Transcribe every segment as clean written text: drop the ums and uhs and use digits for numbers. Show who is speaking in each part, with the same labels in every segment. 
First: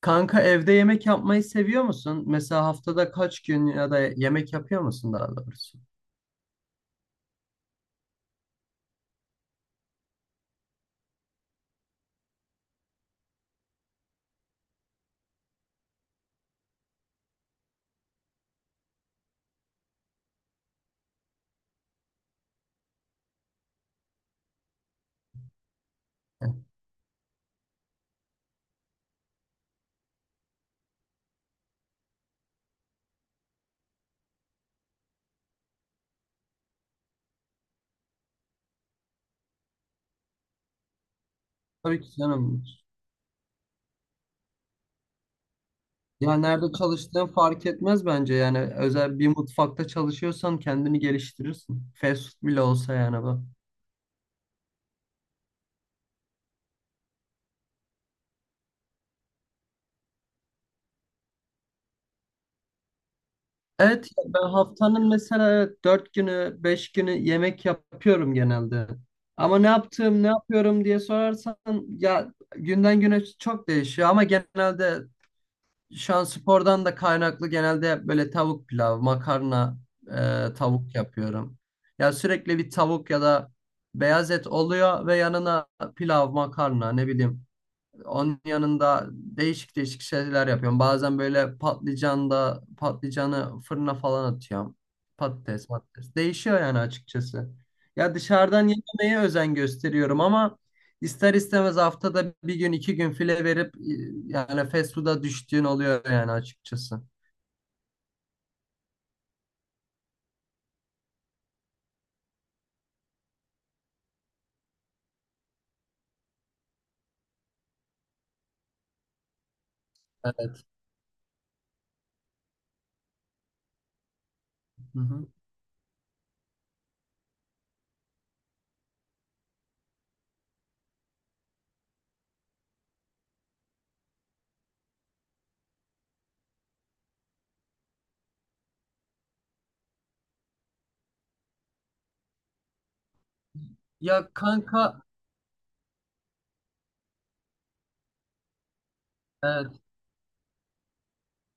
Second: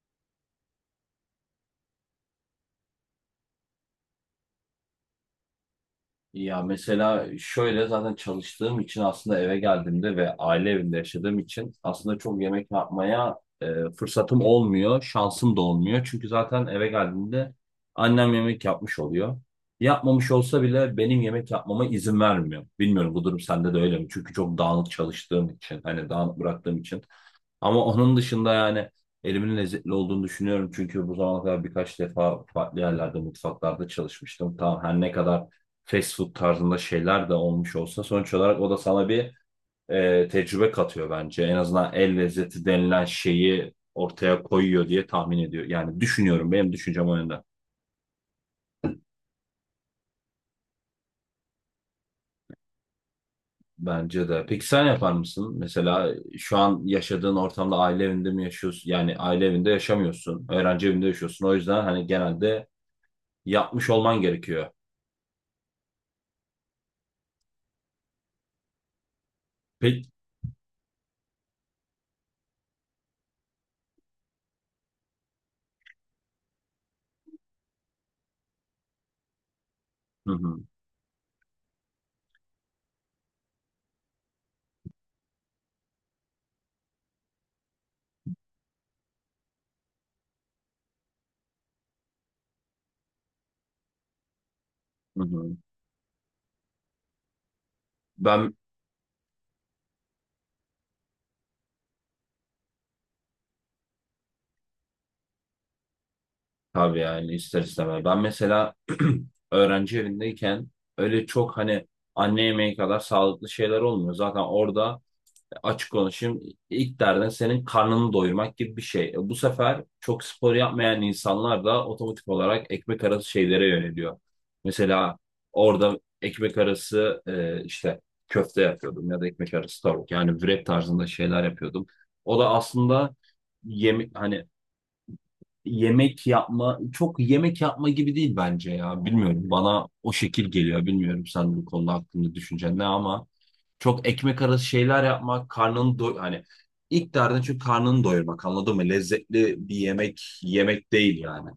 Speaker 1: Kanka, evde yemek yapmayı seviyor musun? Mesela haftada kaç gün ya da yemek yapıyor musun daha doğrusu?
Speaker 2: Ya mesela şöyle zaten çalıştığım için aslında eve geldiğimde ve aile evinde yaşadığım için aslında çok yemek yapmaya fırsatım olmuyor, şansım da olmuyor. Çünkü zaten eve geldiğimde annem yemek yapmış oluyor. Yapmamış olsa bile benim yemek yapmama izin vermiyor. Bilmiyorum bu durum sende de öyle mi? Çünkü çok dağınık çalıştığım için, hani dağınık bıraktığım için. Ama onun dışında yani elimin lezzetli olduğunu düşünüyorum. Çünkü bu zamana kadar birkaç defa farklı yerlerde, mutfaklarda çalışmıştım. Tamam her ne kadar fast food tarzında şeyler de olmuş olsa sonuç olarak o da sana bir tecrübe katıyor bence. En azından
Speaker 1: Tabii ki
Speaker 2: el
Speaker 1: canım.
Speaker 2: lezzeti denilen şeyi ortaya koyuyor diye tahmin ediyor. Yani
Speaker 1: Ya
Speaker 2: düşünüyorum.
Speaker 1: nerede
Speaker 2: Benim düşüncem o
Speaker 1: çalıştığın
Speaker 2: yönde.
Speaker 1: fark etmez bence. Yani özel bir mutfakta çalışıyorsan kendini geliştirirsin. Fast food bile olsa yani bu.
Speaker 2: Bence de. Peki sen yapar mısın? Mesela şu an yaşadığın ortamda aile evinde mi yaşıyorsun? Yani aile evinde yaşamıyorsun. Öğrenci evinde yaşıyorsun. O yüzden hani genelde yapmış
Speaker 1: Evet
Speaker 2: olman
Speaker 1: ben
Speaker 2: gerekiyor.
Speaker 1: haftanın mesela evet, dört günü beş günü yemek yapıyorum genelde. Ama ne
Speaker 2: Peki.
Speaker 1: yaptığım ne yapıyorum diye sorarsan ya günden güne çok değişiyor ama genelde şu an spordan da kaynaklı genelde böyle tavuk pilav, makarna,
Speaker 2: Hı hı,
Speaker 1: tavuk yapıyorum. Ya sürekli bir tavuk ya da beyaz et oluyor ve yanına pilav, makarna, ne bileyim, onun yanında değişik değişik şeyler yapıyorum. Bazen böyle patlıcanı fırına falan atıyorum.
Speaker 2: hı hı.
Speaker 1: Patates, patates. Değişiyor yani açıkçası. Ya
Speaker 2: Ben
Speaker 1: dışarıdan yememeye özen gösteriyorum ama ister istemez haftada bir gün iki gün file verip yani fast food'a düştüğün oluyor yani
Speaker 2: tabii
Speaker 1: açıkçası.
Speaker 2: yani ister istemez. Ben mesela öğrenci evindeyken öyle çok hani anne yemeği kadar sağlıklı şeyler olmuyor. Zaten orada açık konuşayım. İlk derdin senin karnını doyurmak gibi bir şey. Bu sefer çok spor
Speaker 1: Evet.
Speaker 2: yapmayan insanlar da otomatik olarak ekmek arası şeylere yöneliyor.
Speaker 1: Hı
Speaker 2: Mesela
Speaker 1: hı.
Speaker 2: orada ekmek arası işte köfte yapıyordum ya da ekmek arası tavuk. Yani wrap tarzında şeyler yapıyordum. O da aslında yemek hani yemek yapma çok yemek yapma gibi değil bence ya. Bilmiyorum bana o şekil geliyor. Bilmiyorum sen bu konuda hakkında düşüncen ne ama çok
Speaker 1: Ya
Speaker 2: ekmek arası
Speaker 1: kanka,
Speaker 2: şeyler yapmak, karnını hani ilk derdin çünkü karnını doyurmak anladın mı? Lezzetli
Speaker 1: evet.
Speaker 2: bir yemek yemek değil yani.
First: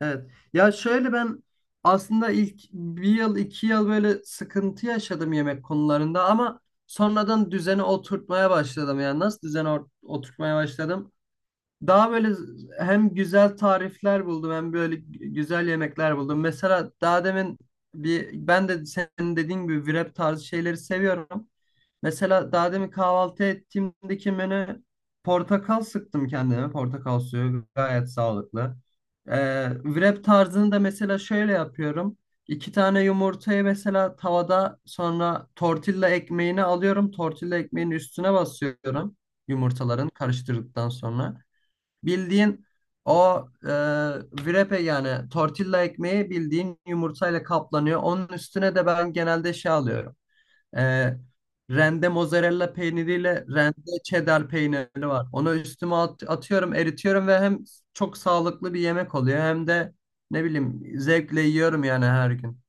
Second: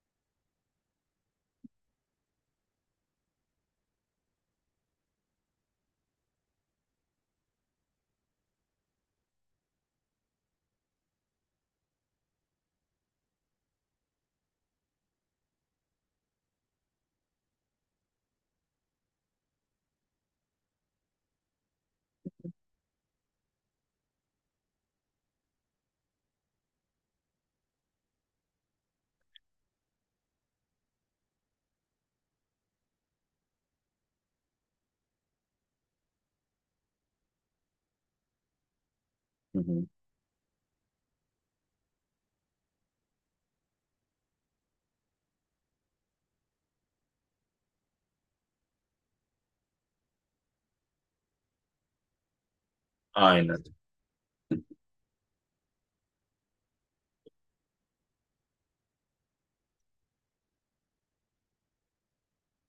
Speaker 1: Evet. Ya şöyle, ben aslında ilk bir yıl iki yıl böyle sıkıntı yaşadım yemek konularında ama sonradan düzeni oturtmaya başladım. Yani nasıl düzeni oturtmaya başladım? Daha böyle hem güzel tarifler buldum hem böyle güzel yemekler buldum. Mesela daha demin bir ben de senin dediğin gibi wrap tarzı şeyleri seviyorum. Mesela daha demin kahvaltı ettiğimdeki menü: portakal sıktım kendime. Portakal suyu gayet sağlıklı. Wrap tarzını da mesela şöyle yapıyorum. İki tane yumurtayı mesela tavada, sonra tortilla ekmeğini alıyorum. Tortilla ekmeğinin üstüne basıyorum
Speaker 2: Hı hı.
Speaker 1: yumurtaların karıştırdıktan sonra. Bildiğin o wrap'e, yani tortilla ekmeği bildiğin yumurtayla kaplanıyor. Onun üstüne de ben genelde şey alıyorum. E, Rende mozzarella peyniriyle
Speaker 2: Aynen.
Speaker 1: rende cheddar peyniri var. Onu üstüme atıyorum, eritiyorum ve hem çok sağlıklı bir yemek oluyor hem de ne bileyim zevkle yiyorum yani her gün.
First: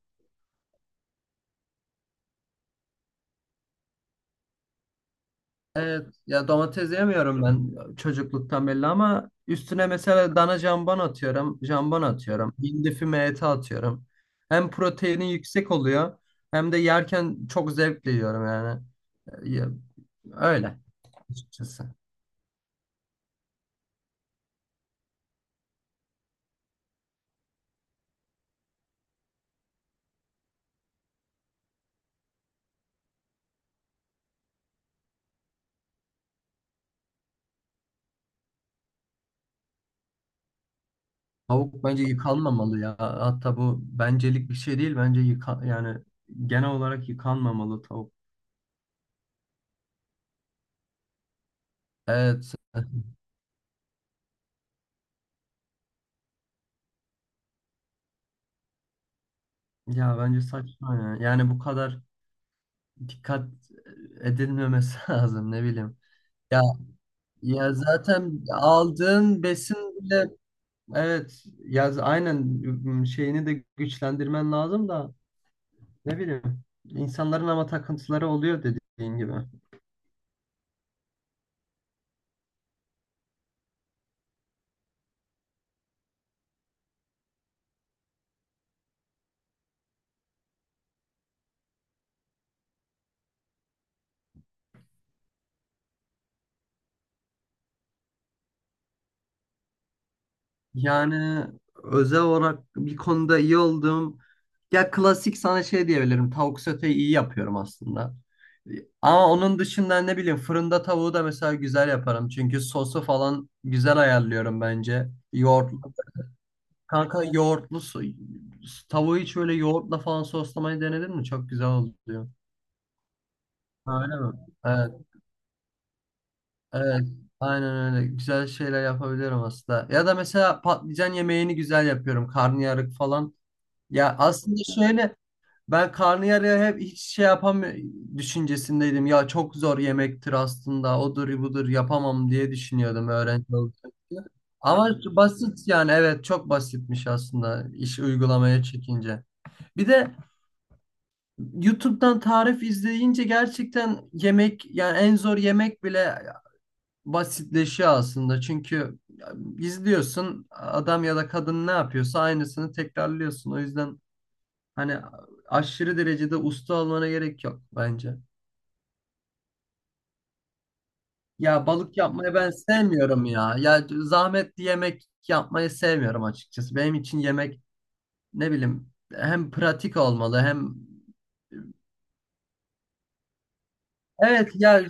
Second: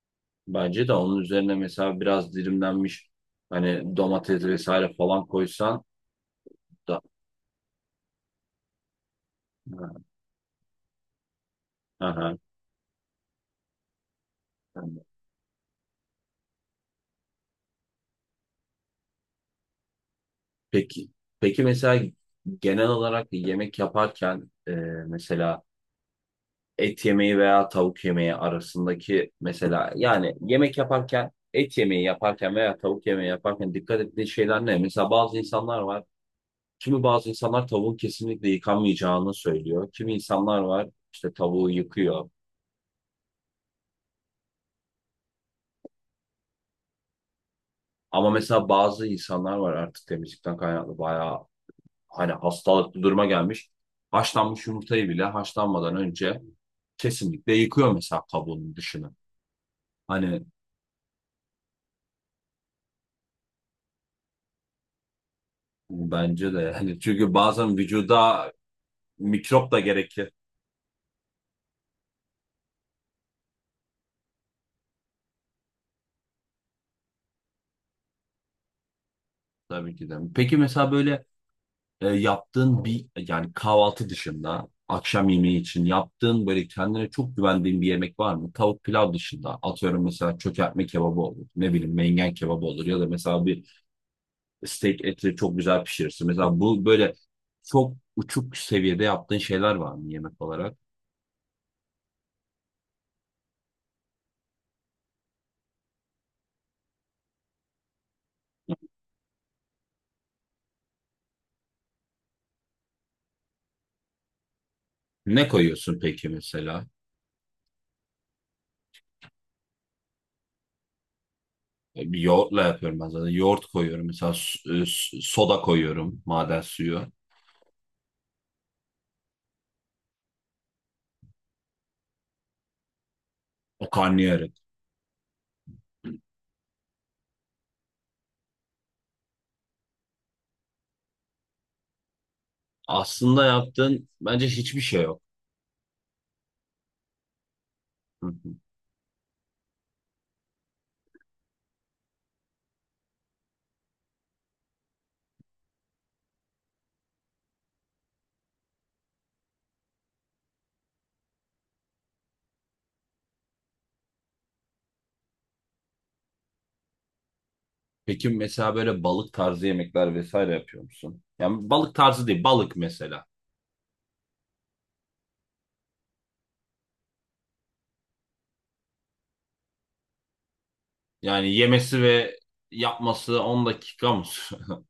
Speaker 2: Bence de onun üzerine mesela biraz dilimlenmiş hani domates vesaire falan koysan
Speaker 1: Evet, ya domates
Speaker 2: da.
Speaker 1: yemiyorum ben, çocukluktan belli, ama üstüne mesela dana jambon atıyorum, jambon
Speaker 2: Ha hı.
Speaker 1: atıyorum, hindi füme eti atıyorum. Hem proteini yüksek oluyor hem de yerken çok zevkle yiyorum yani. E, Ya, öyle
Speaker 2: Peki. Peki
Speaker 1: açıkçası.
Speaker 2: mesela genel olarak yemek yaparken mesela et yemeği veya tavuk yemeği arasındaki mesela yani yemek yaparken et yemeği yaparken veya tavuk yemeği yaparken dikkat ettiği şeyler ne? Mesela bazı insanlar var. Kimi bazı insanlar tavuğun kesinlikle yıkanmayacağını söylüyor. Kimi insanlar var işte tavuğu
Speaker 1: Tavuk bence
Speaker 2: yıkıyor.
Speaker 1: yıkanmamalı ya. Hatta bu bencelik bir şey değil. Bence yıka yani genel olarak yıkanmamalı tavuk.
Speaker 2: Ama mesela bazı insanlar var artık temizlikten kaynaklı bayağı hani
Speaker 1: Evet.
Speaker 2: hastalıklı duruma gelmiş. Haşlanmış yumurtayı bile haşlanmadan önce kesinlikle yıkıyor mesela kabuğunun dışını.
Speaker 1: Ya bence
Speaker 2: Hani
Speaker 1: saçma ya. Yani bu kadar dikkat edilmemesi lazım ne bileyim.
Speaker 2: bence de
Speaker 1: Ya
Speaker 2: yani çünkü
Speaker 1: Ya
Speaker 2: bazen
Speaker 1: zaten
Speaker 2: vücuda
Speaker 1: aldığın
Speaker 2: mikrop
Speaker 1: besin
Speaker 2: da
Speaker 1: bile,
Speaker 2: gerekir
Speaker 1: evet ya aynen, şeyini de güçlendirmen lazım da ne bileyim, insanların ama takıntıları oluyor dediğin gibi.
Speaker 2: tabii ki de. Peki mesela böyle yaptığın bir yani kahvaltı dışında akşam yemeği için yaptığın böyle kendine çok güvendiğin bir yemek var mı? Tavuk pilav dışında atıyorum mesela çökertme kebabı olur. Ne bileyim mengen kebabı olur ya da mesela bir steak eti çok güzel pişirirsin. Mesela bu böyle çok uçuk seviyede yaptığın şeyler var mı yemek olarak?
Speaker 1: Yani özel olarak bir konuda iyi olduğum, ya klasik, sana şey diyebilirim: tavuk soteyi iyi yapıyorum aslında. Ama onun dışında ne bileyim fırında tavuğu da mesela güzel yaparım. Çünkü sosu falan güzel ayarlıyorum bence.
Speaker 2: Ne
Speaker 1: Yoğurt.
Speaker 2: koyuyorsun peki mesela?
Speaker 1: Kanka yoğurtlu su, tavuğu hiç böyle yoğurtla falan soslamayı denedin mi? Çok güzel
Speaker 2: Bir
Speaker 1: oluyor.
Speaker 2: yoğurtla yapıyorum ben zaten. Yoğurt
Speaker 1: Ha,
Speaker 2: koyuyorum
Speaker 1: öyle
Speaker 2: mesela
Speaker 1: mi? Evet,
Speaker 2: soda koyuyorum maden
Speaker 1: evet.
Speaker 2: suyu.
Speaker 1: Aynen öyle. Güzel şeyler yapabiliyorum aslında. Ya da mesela patlıcan yemeğini güzel yapıyorum. Karnıyarık falan.
Speaker 2: O
Speaker 1: Ya aslında şöyle, ben karnıyarığı hep hiç şey yapam düşüncesindeydim. Ya çok zor yemektir aslında. Odur budur yapamam diye düşünüyordum
Speaker 2: aslında
Speaker 1: öğrenci olarak.
Speaker 2: yaptığın bence hiçbir
Speaker 1: Ama
Speaker 2: şey yok.
Speaker 1: basit yani, evet çok basitmiş aslında iş
Speaker 2: Hı hı.
Speaker 1: uygulamaya çekince. Bir de YouTube'dan tarif izleyince gerçekten yemek, yani en zor yemek bile basitleşiyor aslında. Çünkü izliyorsun adam ya da kadın ne yapıyorsa aynısını tekrarlıyorsun. O yüzden hani aşırı derecede usta olmana gerek yok bence.
Speaker 2: Peki mesela böyle balık tarzı yemekler vesaire yapıyor musun?
Speaker 1: Ya
Speaker 2: Yani balık
Speaker 1: balık
Speaker 2: tarzı
Speaker 1: yapmayı
Speaker 2: değil,
Speaker 1: ben
Speaker 2: balık mesela.
Speaker 1: sevmiyorum ya. Ya zahmetli yemek yapmayı sevmiyorum açıkçası. Benim için yemek ne bileyim hem pratik olmalı hem
Speaker 2: Yani yemesi ve yapması 10 dakika mı
Speaker 1: evet ya
Speaker 2: sürüyor?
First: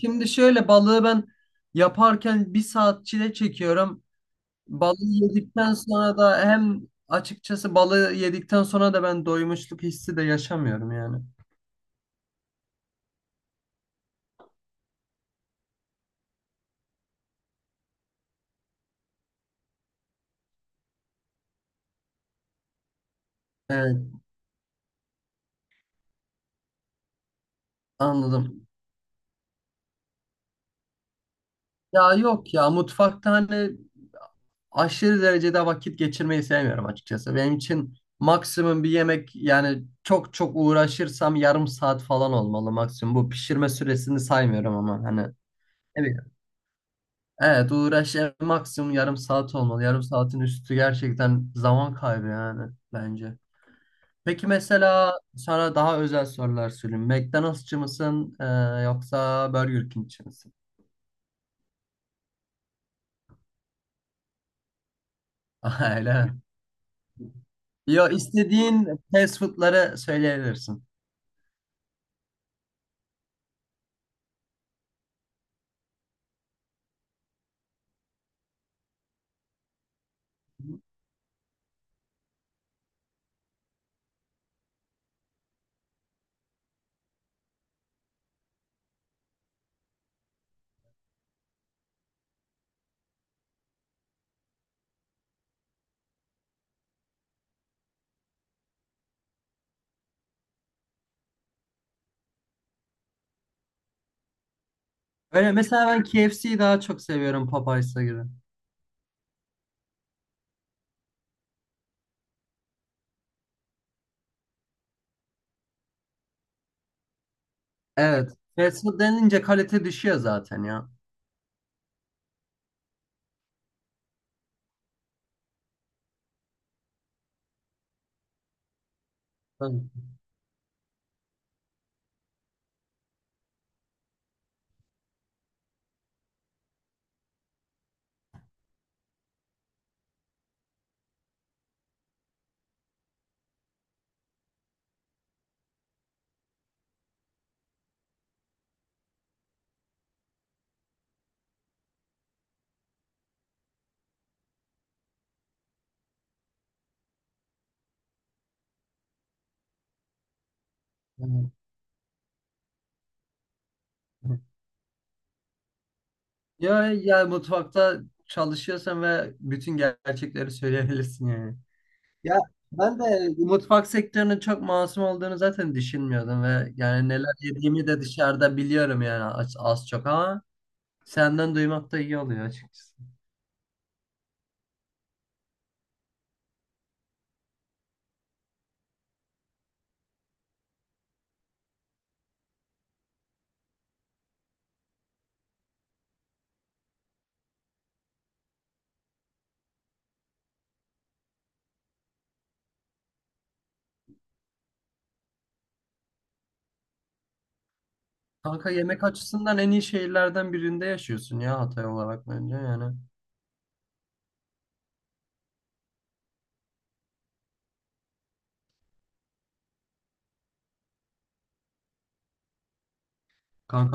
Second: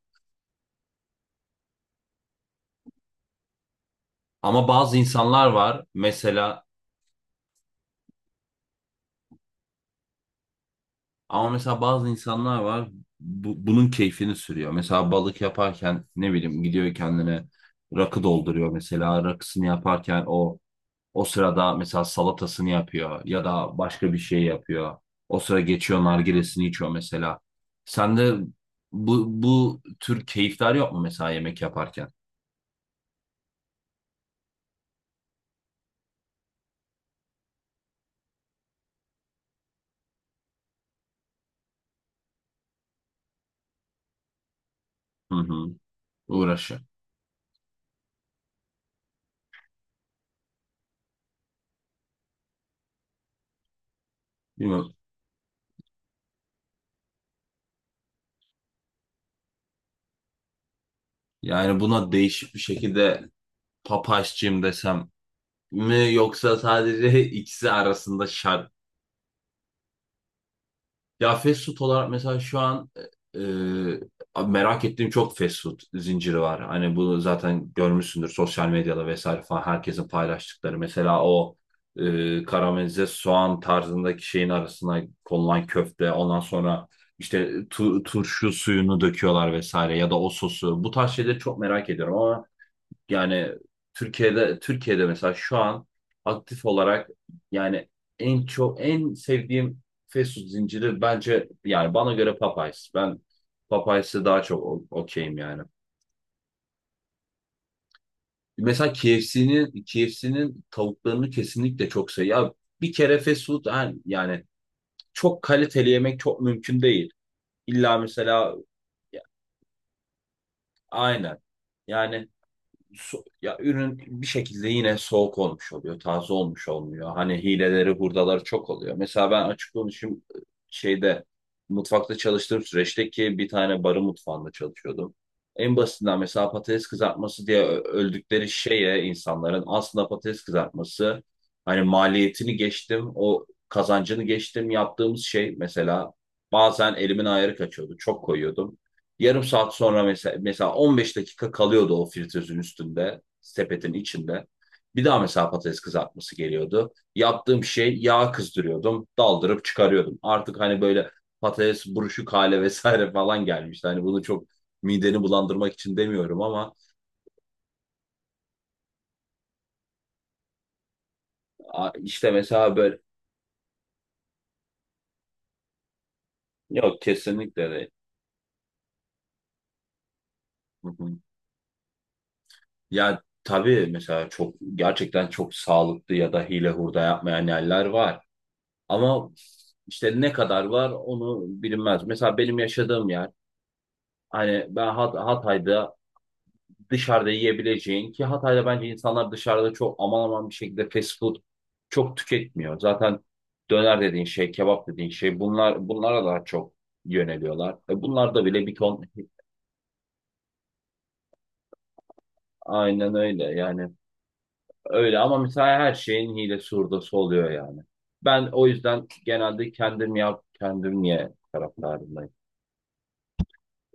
Speaker 1: şimdi şöyle, balığı ben yaparken bir saat çile çekiyorum.
Speaker 2: Ama bazı
Speaker 1: Balığı
Speaker 2: insanlar
Speaker 1: yedikten
Speaker 2: var
Speaker 1: sonra da
Speaker 2: mesela
Speaker 1: hem açıkçası balığı yedikten sonra da ben doymuşluk hissi de yaşamıyorum yani.
Speaker 2: ama mesela bazı insanlar var bunun keyfini sürüyor. Mesela balık yaparken ne bileyim gidiyor kendine rakı dolduruyor mesela rakısını yaparken O sırada mesela salatasını yapıyor ya da
Speaker 1: Evet,
Speaker 2: başka bir şey yapıyor. O sıra geçiyor nargilesini içiyor mesela. Sende
Speaker 1: anladım.
Speaker 2: bu tür keyifler yok mu mesela yemek yaparken?
Speaker 1: Ya yok ya, mutfakta hani aşırı derecede vakit geçirmeyi sevmiyorum açıkçası. Benim için maksimum bir yemek, yani çok çok uğraşırsam yarım saat falan olmalı maksimum. Bu pişirme süresini saymıyorum ama hani.
Speaker 2: Hı hı.
Speaker 1: Evet.
Speaker 2: Uğraşı.
Speaker 1: Evet uğraş en maksimum yarım saat olmalı. Yarım saatin üstü gerçekten zaman kaybı yani bence. Peki
Speaker 2: Bilmiyorum.
Speaker 1: mesela sana daha özel sorular sorayım. McDonald'sçı mısın yoksa Burger King'çi misin?
Speaker 2: Yani buna değişik bir şekilde papaşçıyım desem mi
Speaker 1: Öyle mi?
Speaker 2: yoksa sadece ikisi
Speaker 1: Yo,
Speaker 2: arasında şar.
Speaker 1: istediğin fast food'ları söyleyebilirsin.
Speaker 2: Ya fast food olarak mesela şu an e, merak ettiğim çok fast food zinciri var. Hani bunu zaten görmüşsündür sosyal medyada vesaire falan herkesin paylaştıkları. Mesela o karamelize soğan tarzındaki şeyin arasına konulan köfte. Ondan sonra işte turşu suyunu döküyorlar vesaire ya da o sosu. Bu tarz şeyleri çok merak ediyorum ama yani Türkiye'de mesela şu an aktif olarak yani en çok en sevdiğim fast food zinciri bence yani bana göre Popeyes. Ben Popeyes'e daha çok okeyim
Speaker 1: Öyle
Speaker 2: yani.
Speaker 1: mesela ben KFC'yi daha çok seviyorum Popeyes'a göre.
Speaker 2: Mesela KFC'nin tavuklarını kesinlikle çok seviyorum. Ya bir kere fast food yani çok kaliteli yemek çok mümkün değil. İlla
Speaker 1: Evet.
Speaker 2: mesela
Speaker 1: Fast food denince kalite düşüyor zaten ya.
Speaker 2: aynen. Yani ya ürün bir şekilde yine soğuk olmuş oluyor, taze olmuş olmuyor. Hani hileleri, hurdaları çok oluyor. Mesela ben açık
Speaker 1: Tabii.
Speaker 2: konuşayım şeyde mutfakta çalıştığım süreçte ki bir tane barın mutfağında çalışıyordum. En basitinden mesela patates kızartması diye öldükleri şeye insanların aslında patates kızartması hani maliyetini geçtim, o kazancını geçtim yaptığımız şey mesela bazen elimin ayarı kaçıyordu. Çok koyuyordum. Yarım saat sonra mesela 15 dakika kalıyordu o fritözün üstünde, sepetin içinde. Bir daha mesela patates kızartması geliyordu. Yaptığım şey yağ kızdırıyordum, daldırıp çıkarıyordum. Artık hani böyle
Speaker 1: Evet.
Speaker 2: patates buruşuk hale vesaire falan gelmişti. Hani bunu çok mideni bulandırmak için demiyorum ama
Speaker 1: Ya ya mutfakta çalışıyorsan ve bütün gerçekleri söyleyebilirsin yani.
Speaker 2: işte
Speaker 1: Ya
Speaker 2: mesela böyle
Speaker 1: ben de mutfak sektörünün çok masum olduğunu zaten düşünmüyordum ve
Speaker 2: yok
Speaker 1: yani neler
Speaker 2: kesinlikle
Speaker 1: yediğimi
Speaker 2: değil.
Speaker 1: de dışarıda biliyorum yani az, az çok ama
Speaker 2: Hı hı.
Speaker 1: senden duymak da iyi oluyor açıkçası.
Speaker 2: Ya tabii mesela çok gerçekten çok sağlıklı ya da hile hurda yapmayan yerler var. Ama işte ne kadar var onu bilinmez. Mesela benim yaşadığım yer hani ben Hatay'da dışarıda yiyebileceğin ki Hatay'da bence insanlar dışarıda çok aman aman bir şekilde fast food çok tüketmiyor. Zaten döner dediğin şey, kebap dediğin şey bunlar bunlara daha çok yöneliyorlar. Bunlar da bile
Speaker 1: Kanka
Speaker 2: bir ton
Speaker 1: yemek açısından en iyi şehirlerden birinde yaşıyorsun ya, Hatay olarak bence yani.
Speaker 2: aynen öyle yani öyle ama mesela her şeyin hilesi hurdası oluyor yani. Ben o yüzden genelde kendim yap, kendim ye taraftarındayım.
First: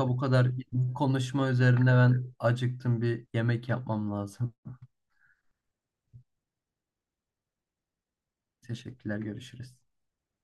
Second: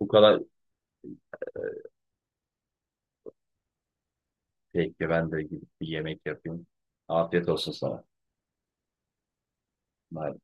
Speaker 2: Bu
Speaker 1: bu
Speaker 2: kadar.
Speaker 1: kadar konuşma üzerine ben acıktım, bir yemek yapmam lazım.
Speaker 2: Peki ben de gidip bir yemek yapayım. Afiyet olsun sana.
Speaker 1: Teşekkürler, görüşürüz.
Speaker 2: Bye.